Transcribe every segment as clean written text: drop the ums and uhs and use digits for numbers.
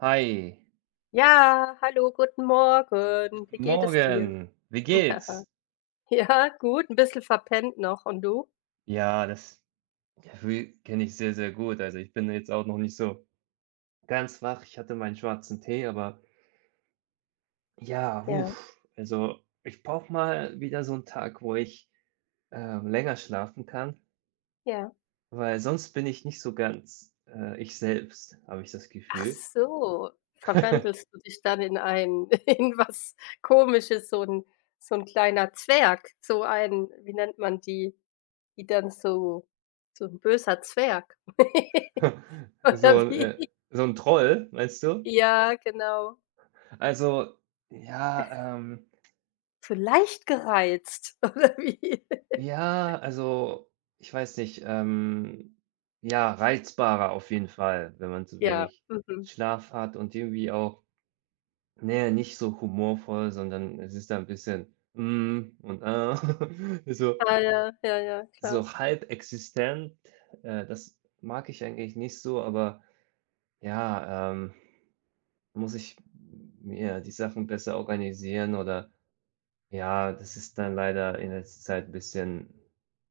Hi, Ja, hallo, guten Morgen. Wie guten geht es dir? Morgen. Wie Ja. geht's? Ja, gut, ein bisschen verpennt noch, und du? Ja, das Gefühl kenne ich sehr, sehr gut. Also ich bin jetzt auch noch nicht so ganz wach. Ich hatte meinen schwarzen Tee, aber ja, Ja, huf, also ich brauche mal wieder so einen Tag, wo ich länger schlafen kann, ja. weil sonst bin ich nicht so ganz ich selbst, habe ich das Ach Gefühl. so, verwandelst du dich dann in ein in was Komisches, so ein kleiner Zwerg, so ein wie nennt man die, die dann so ein böser Zwerg oder So, wie? so ein Troll, meinst du? Ja, genau. Also ja, So leicht gereizt oder wie? ja, also, ich weiß nicht, ja, reizbarer auf jeden Fall, wenn man zu Ja, wenig mhm. Schlaf hat und irgendwie auch, ne, nicht so humorvoll, sondern es ist da ein bisschen, hm, und, ah, so Ah, ja, ja, ja, klar. Halb existent. Das mag ich eigentlich nicht so, aber ja, muss ich mir die Sachen besser organisieren oder ja, das ist dann leider in letzter Zeit ein bisschen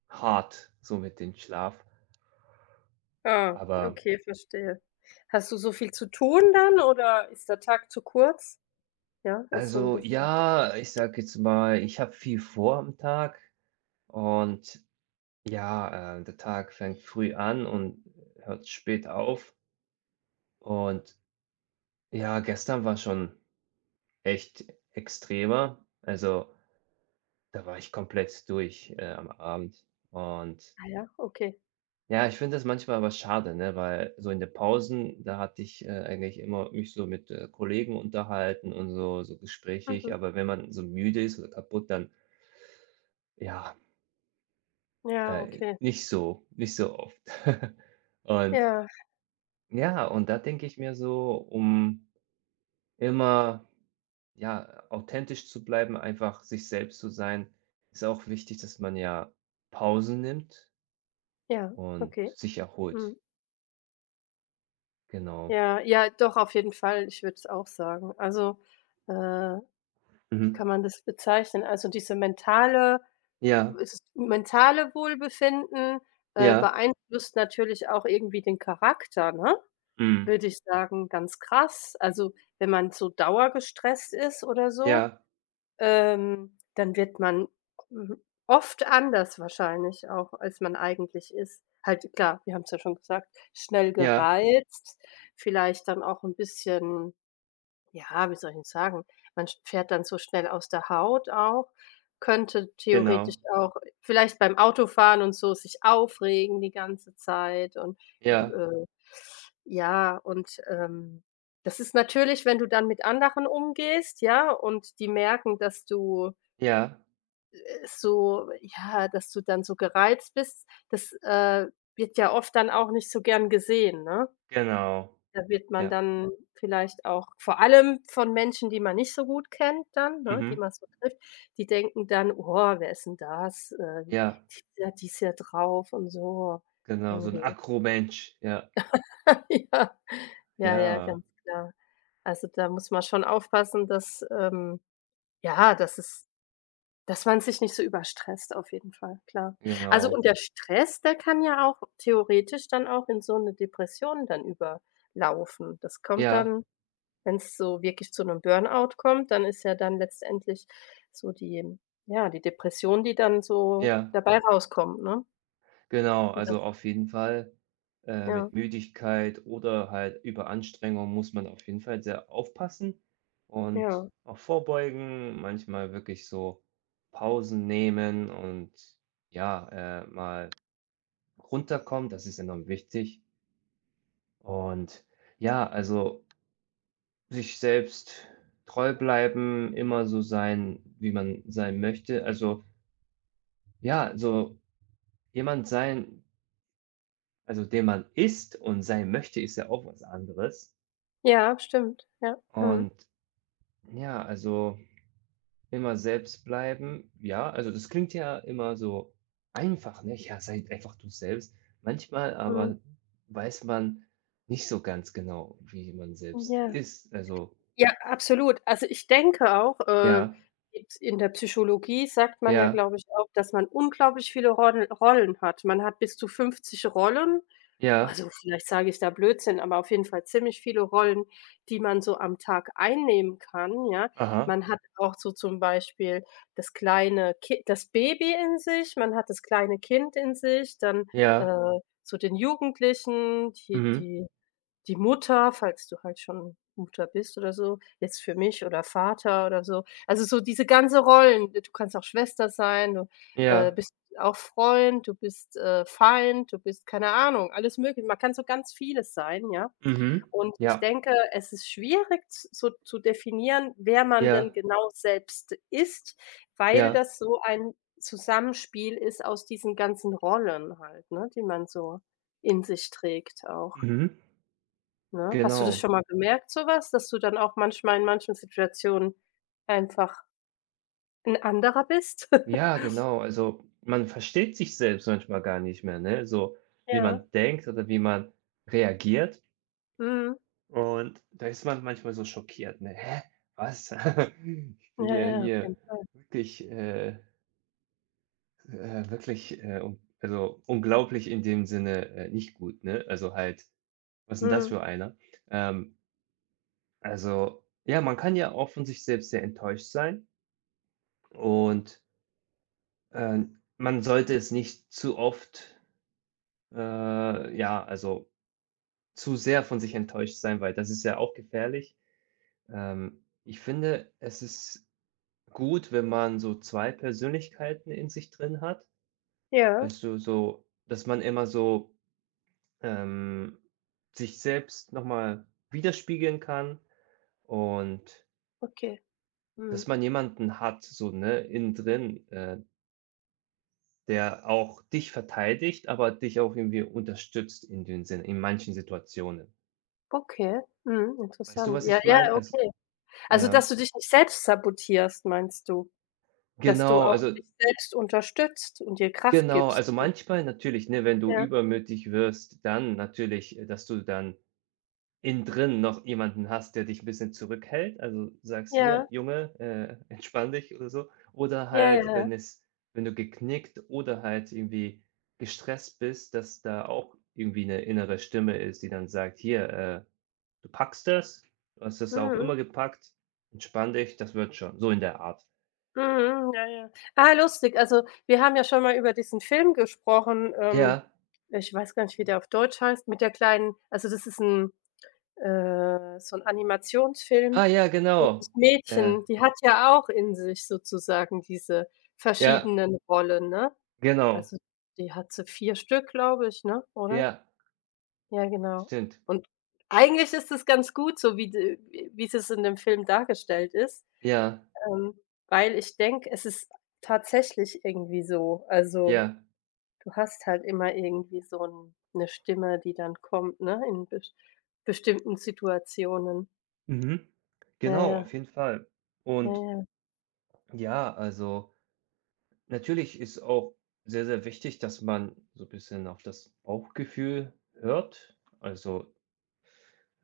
hart, so mit dem Schlaf. Ah, Aber okay, verstehe. Hast du so viel zu tun dann, oder ist der Tag zu kurz? Ja, ist so ein also, bisschen. ja, ich sage jetzt mal, ich habe viel vor am Tag und ja, der Tag fängt früh an und hört spät auf. Und ja, gestern war schon echt extremer. Also, da war ich komplett durch, am Abend. Und Ah, ja, okay. ja, ich finde das manchmal aber schade, ne, weil so in den Pausen, da hatte ich eigentlich immer mich so mit, Kollegen unterhalten und so gesprächig, Mhm. aber wenn man so müde ist oder kaputt, dann ja, Ja, Äh, okay. nicht so, nicht so oft. Und Ja, ja, und da denke ich mir so, um immer, ja, authentisch zu bleiben, einfach sich selbst zu sein, ist auch wichtig, dass man ja Pausen nimmt ja, und okay. sich erholt. Mhm. Genau. Ja, ja, doch, auf jeden Fall, ich würde es auch sagen. Also, wie Mhm. kann man das bezeichnen? Also, diese mentale, Ja, es ist mentale Wohlbefinden, ja. beeinflusst natürlich auch irgendwie den Charakter, ne? Mhm. Würde ich sagen, ganz krass. Also, wenn man so dauergestresst ist oder so, Ja, dann wird man m oft anders wahrscheinlich auch, als man eigentlich ist. Halt klar, wir haben es ja schon gesagt, schnell ja, gereizt, vielleicht dann auch ein bisschen, ja, wie soll ich 'n sagen? Man sch fährt dann so schnell aus der Haut auch, könnte theoretisch genau. auch vielleicht beim Autofahren und so sich aufregen die ganze Zeit und, Ja, äh ja, und, das ist natürlich, wenn du dann mit anderen umgehst, ja, und die merken, dass du, ja, so ja, dass du dann so gereizt bist, das, wird ja oft dann auch nicht so gern gesehen, ne? genau. Da wird man Ja. dann vielleicht auch vor allem von Menschen, die man nicht so gut kennt dann, ne, die Mhm. man so trifft, die denken dann: „Oh, wer ist 'n das? Die Ja, ja, die ist ja drauf und so genau. So 'n irgendwie.“ Akromensch. Ja, Ja. Ja, ja, ja, ganz klar. Also, da muss man schon aufpassen, dass, ja, dass man sich nicht so überstresst, auf jeden Fall, klar. Also, genau. und der Stress, der kann ja auch theoretisch dann auch in so 'ne Depression dann überlaufen. Das kommt Ja. dann, wenn es so wirklich zu einem Burnout kommt, dann ist ja dann letztendlich so die, ja, die Depression, die dann so Ja, dabei rauskommt, ne? genau. Und das, Also auf jeden Fall, ja, mit Müdigkeit oder halt Überanstrengung muss man auf jeden Fall sehr aufpassen und ja. auch vorbeugen, manchmal wirklich so Pausen nehmen und ja, mal runterkommen, das ist enorm wichtig. Und ja, also sich selbst treu bleiben, immer so sein, wie man sein möchte. Also ja, so jemand sein, also, der man ist und sein möchte, ist ja auch was anderes. Ja, stimmt. Ja. Mhm. Und ja, also immer selbst bleiben. Ja, also das klingt ja immer so einfach, ne? Ja, sei einfach du selbst. Manchmal Mhm. aber weiß man nicht so ganz genau, wie man selbst Ja. ist. Also, Ja, absolut. Also, ich denke auch, ja, jetzt in der Psychologie sagt man ja, ja, glaube ich, auch, dass man unglaublich viele Rollen hat. Man hat bis zu 50 Rollen. ja, Also, vielleicht sage ich da Blödsinn, aber auf jeden Fall ziemlich viele Rollen, die man so am Tag einnehmen kann, ja. aha, Man hat auch so zum Beispiel das kleine Ki das Baby in sich, man hat das kleine Kind in sich, dann, äh, ja, so den Jugendlichen, die, mhm, die Mutter, falls du halt schon Mutter bist oder so, jetzt für mich oder Vater oder so. Also, so diese ganze Rollen. Du kannst auch Schwester sein, du, ja, bist auch Freund, du bist, Feind, du bist, keine Ahnung, alles möglich. Man kann so ganz vieles sein, ja? mhm, Und ich ja, denke, es ist schwierig, z so zu definieren, wer man denn ja, genau selbst ist, weil ja, das so ein Zusammenspiel ist aus diesen ganzen Rollen halt, ne, die man so in sich trägt auch. mhm, Ne? Hast du das genau. schon mal gemerkt, so was, dass du dann auch manchmal in manchen Situationen einfach ein anderer bist? Ja, genau. Also, man versteht sich selbst manchmal gar nicht mehr, ne? So wie Ja, man denkt oder wie man reagiert. mhm. Und da ist man manchmal so schockiert, ne? „Hä, was? Ich bin Ja, ja ja, auf hier jeden Fall. wirklich, wirklich, un also, unglaublich in dem Sinne, nicht gut, ne? Also, halt, was ist 'n das Mhm. für einer?“ Ähm, also, ja, man kann ja auch von sich selbst sehr enttäuscht sein und, man sollte es nicht zu oft ja, also zu sehr von sich enttäuscht sein, weil das ist ja auch gefährlich. Ich finde, es ist gut, wenn man so 2 Persönlichkeiten in sich drin hat. Ja, Weißt du, so dass man immer so, ähm, sich selbst noch mal widerspiegeln kann und okay. dass Mhm. man jemanden hat, so, ne, innen drin, der auch dich verteidigt, aber dich auch irgendwie unterstützt in dem Sinne in manchen Situationen. Okay. Mhm, Weißt du, interessant. was Ja, ich ja, meine? Also okay. Also, dass ja. du dich nicht selbst sabotierst, meinst du? Dass du Genau, auch also dich selbst unterstützt und dir Kraft genau, gibst? also manchmal natürlich, ne, wenn du Ja, übermütig wirst, dann natürlich, dass du dann innen drin noch jemanden hast, der dich 'n bisschen zurückhält. Also, sagst: „Hier, ja, Junge, entspann dich“ oder so. Oder ja, ja, halt, ja. Wenn du geknickt oder halt irgendwie gestresst bist, dass da auch irgendwie 'ne innere Stimme ist, die dann sagt: „Hier, du packst das. Du hast das auch Mhm. immer gepackt. Entspann dich, das wird schon.“ So in der Art. Mhm, ja, ja. Ah, lustig. Also, wir haben ja schon mal über diesen Film gesprochen, Ja. ich weiß gar nicht, wie der auf Deutsch heißt, mit der kleinen also, das ist ein so ein Animationsfilm, Ah ja, wo das genau. Äh, Mädchen die hat ja auch in sich sozusagen diese ja. verschiedenen Rollen, ne? Genau, Also, die hat so 4 Stück, glaube ich, ne, oder? ja, Ja, genau. stimmt. Und eigentlich ist es ganz gut so, wie d wie es in dem Film dargestellt ist, Ja, ähm, weil ich denke, es ist tatsächlich irgendwie so. Also, ja. du hast halt immer irgendwie so 'n 'ne Stimme, die dann kommt, ne, in bestimmten Situationen. Mhm. Ja, Genau, ja, auf jeden Fall. ja, Und ja. ja, also natürlich ist auch sehr, sehr wichtig, dass man so 'n bisschen auf das Bauchgefühl hört. Also,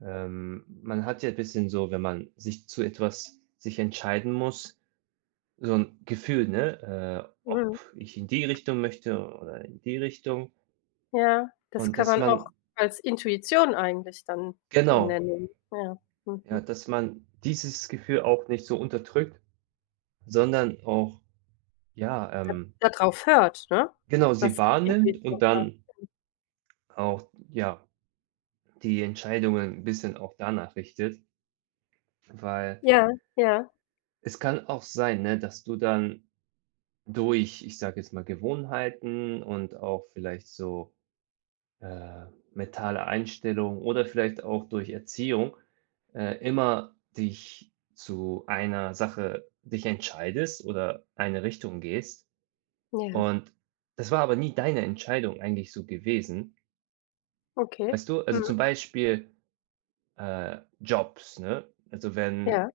man hat ja ein bisschen so, wenn man sich zu etwas sich entscheiden muss, so ein Gefühl, ne, ob Mhm. ich in die Richtung möchte oder in die Richtung. Ja, das Und kann dass man auch man als Intuition eigentlich dann, genau, nennen. Ja, ja, mhm. dass man dieses Gefühl auch nicht so unterdrückt sondern auch, ja, Da darauf hört, ne? genau, sie Was die wahrnimmt und Intuition sagt. dann auch, ja, die Entscheidungen ein bisschen auch danach richtet. Weil Ja, ja. es kann auch sein, ne, dass du dann durch, ich sage jetzt mal, Gewohnheiten und auch vielleicht so, äh, mentale Einstellung oder vielleicht auch durch Erziehung, immer dich zu einer Sache dich entscheidest oder eine Richtung gehst. Ja, Und das war aber nie deine Entscheidung eigentlich so gewesen. okay. Weißt du, also zum Mhm. Beispiel, Jobs, ne? Also, wenn Ja.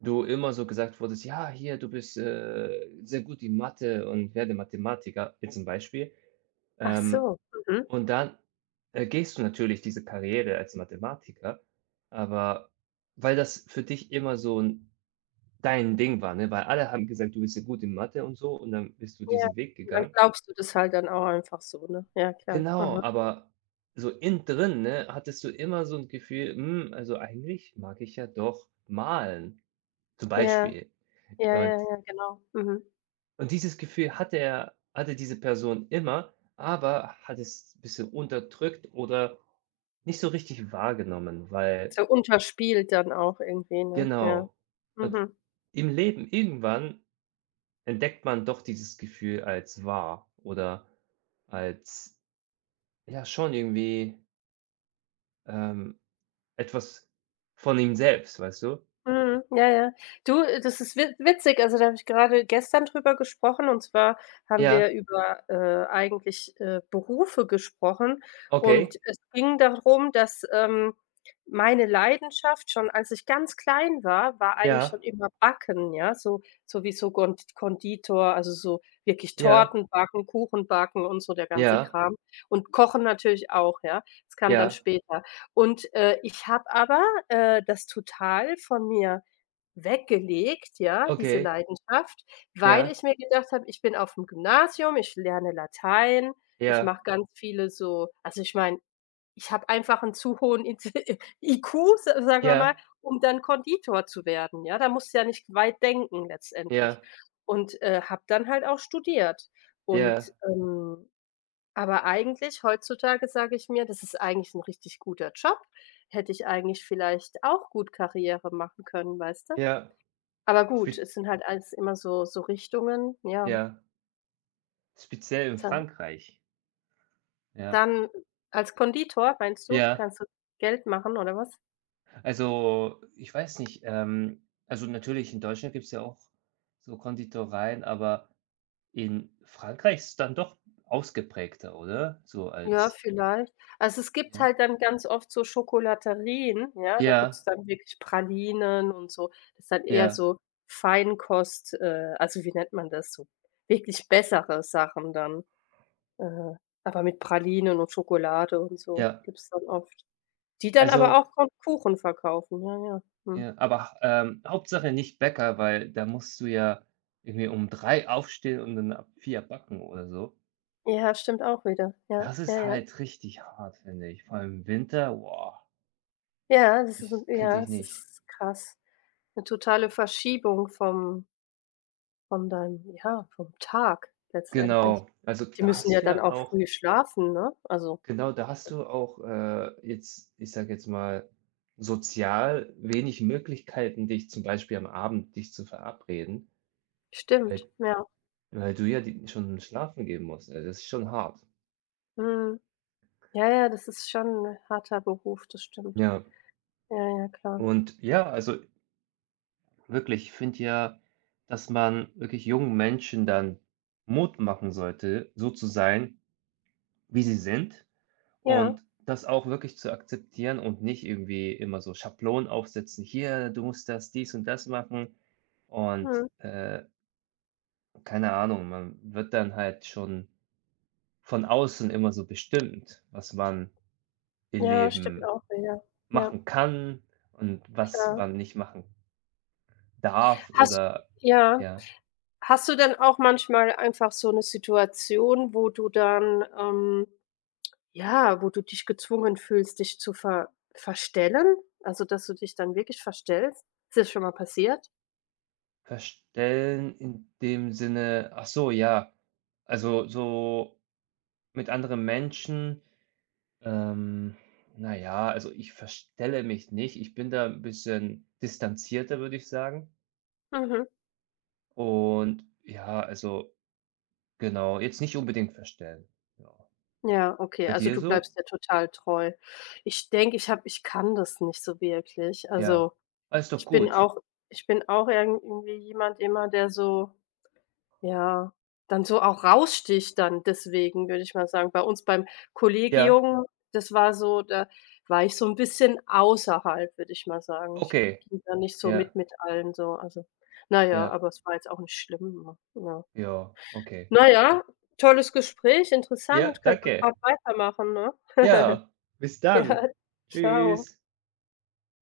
du immer so gesagt wurdest: „Ja, hier, du bist, sehr gut in Mathe und werde Mathematiker“, jetzt zum Beispiel. Ach Ähm, so. Mhm. und dann, gehst du natürlich diese Karriere als Mathematiker, aber weil das für dich immer so 'n dein Ding war, ne? Weil alle haben gesagt, du bist sehr gut in Mathe und so und dann bist du Ja. diesen Weg Und dann gegangen. glaubst du das halt dann auch einfach so, ne? Ja, klar. Genau, Aha. aber so innen drin, ne, hattest du immer so 'n Gefühl: „Hm, also eigentlich mag ich ja doch malen“, zum Ja, Beispiel. ja, ja, Und ja, genau. Mhm. Dieses Gefühl hatte diese Person immer, aber hat es bisschen unterdrückt oder nicht so richtig wahrgenommen, weil So unterspielt dann auch irgendwie, ne? Ja. genau. Und Mhm. im Leben irgendwann entdeckt man doch dieses Gefühl als wahr oder als ja schon irgendwie, ähm, etwas von ihm selbst, weißt du? Mhm, ja, ja. Du, das ist wi witzig, also, da habe ich gerade gestern drüber gesprochen, und zwar haben wir Ja, über, eigentlich, Berufe gesprochen und okay, es ging darum, dass, meine Leidenschaft, schon als ich ganz klein war, war eigentlich ja, schon immer Backen, ja, so wie so Gond Konditor, also, so wirklich ja, Torten backen, Kuchen backen und so der ganze ja, Kram, und Kochen natürlich auch, ja. Das kam dann ja, später und, ich habe aber, das total von mir weggelegt, ja, diese okay, Leidenschaft, weil ja, ich mir gedacht habe: „Ich bin auf'm Gymnasium, ich lerne Latein, ich ja, mache ganz viele so.“ Also, ich meine, ich habe einfach 'n zu hohen Inte IQ, sa sagen wir mal, ja, um dann Konditor zu werden, ja? Da musst du ja nicht weit denken letztendlich, ja, und, habe dann halt auch studiert und, ja, ähm aber eigentlich heutzutage sage ich mir, das ist eigentlich ein richtig guter Job. Hätte ich eigentlich vielleicht auch gut Karriere machen können, weißt du? ja, Aber spe gut, es sind halt alles immer so Richtungen, ja. ja, speziell in Tja, Frankreich. Ja, dann als Konditor, meinst du, ja. kannst du Geld machen oder was? Also, ich weiß nicht, also, natürlich in Deutschland gibt's ja auch so Konditoreien, aber in Frankreich ist es dann doch ausgeprägter, oder? So Ja, als vielleicht. Also, es gibt ja. halt dann ganz oft so Schokolaterien, ja, da Ja, gibt's dann wirklich Pralinen und so. Das ist dann eher ja, so Feinkost, also, wie nennt man das? So wirklich bessere Sachen dann. Äh, aber mit Pralinen und Schokolade und so ja. gibt's dann oft. Die dann aber Also auch Kon Kuchen verkaufen, ja, ja. Mhm. ja, aber, Hauptsache nicht Bäcker, weil da musst du ja irgendwie um 3 aufstehen und dann ab 4 backen oder so. Ja, stimmt auch wieder. Ja, Das ja, ist ja. halt richtig hart, finde ich. Vor allem im Winter, boah, Ja, das ist 'n ich könnte ja, ich es nicht. ist krass. 'Ne totale Ja. Verschiebung vom Tag letztendlich. Genau, also Die da müssen ja hast du dann ja auch auch früh schlafen, ne? Also, genau, da hast du auch, jetzt ich sage jetzt mal, sozial wenig Möglichkeiten, dich zum Beispiel am Abend dich zu verabreden, stimmt, weil ja. Du ja die schon schlafen gehen musst. Also, das ist schon hart. Mhm. Ja, ja, das ist schon 'n harter Beruf, das stimmt. Ja, Ja, ja, klar. und ja, also wirklich, ich finde ja, dass man wirklich jungen Menschen dann Mut machen sollte, so zu sein, wie sie sind Ja, und das auch wirklich zu akzeptieren und nicht irgendwie immer so Schablonen aufsetzen. Hier, du musst das, dies und das machen. Und mhm. Keine Ahnung, man wird dann halt schon von außen immer so bestimmt, was man im Ja, stimmt Leben auch wieder. Ja, machen kann und was klar. man nicht machen darf Hast oder Ja. ja. Hast du denn auch manchmal einfach so 'ne Situation, wo du dann, ja, wo du dich gezwungen fühlst, dich zu verstellen? Also, dass du dich dann wirklich verstellst? Ist dir schon mal passiert? Verstellen in dem Sinne ach so, ja. Also, so mit anderen Menschen, ähm, na ja, also ich verstelle mich nicht. Ich bin da ein bisschen distanzierter, würde ich sagen. Mhm. Und ja, also genau, jetzt nicht unbedingt verstellen. Ja. Ja, okay, Bei also dir du so? bleibst dir total treu. Ich denke, ich kann das nicht so wirklich. Ja. Also, Ah, ist doch ich bin gut. auch ich bin auch irgendwie jemand immer, der so, ja, dann so auch raussticht dann deswegen, würde ich mal sagen. Bei uns beim Ja, Kollegium, das war so da war ich so ein bisschen außerhalb, würde ich mal sagen. Ich okay. ging da nicht so Ja, mit allen so, also, naja, ja, aber es war jetzt auch nicht schlimm, ne? Ja. ja, okay. Na ja, tolles Gespräch, Ja, interessant, könnte man danke. grad weitermachen, ne? Ja, bis dann. Ja, Tschüss. ciao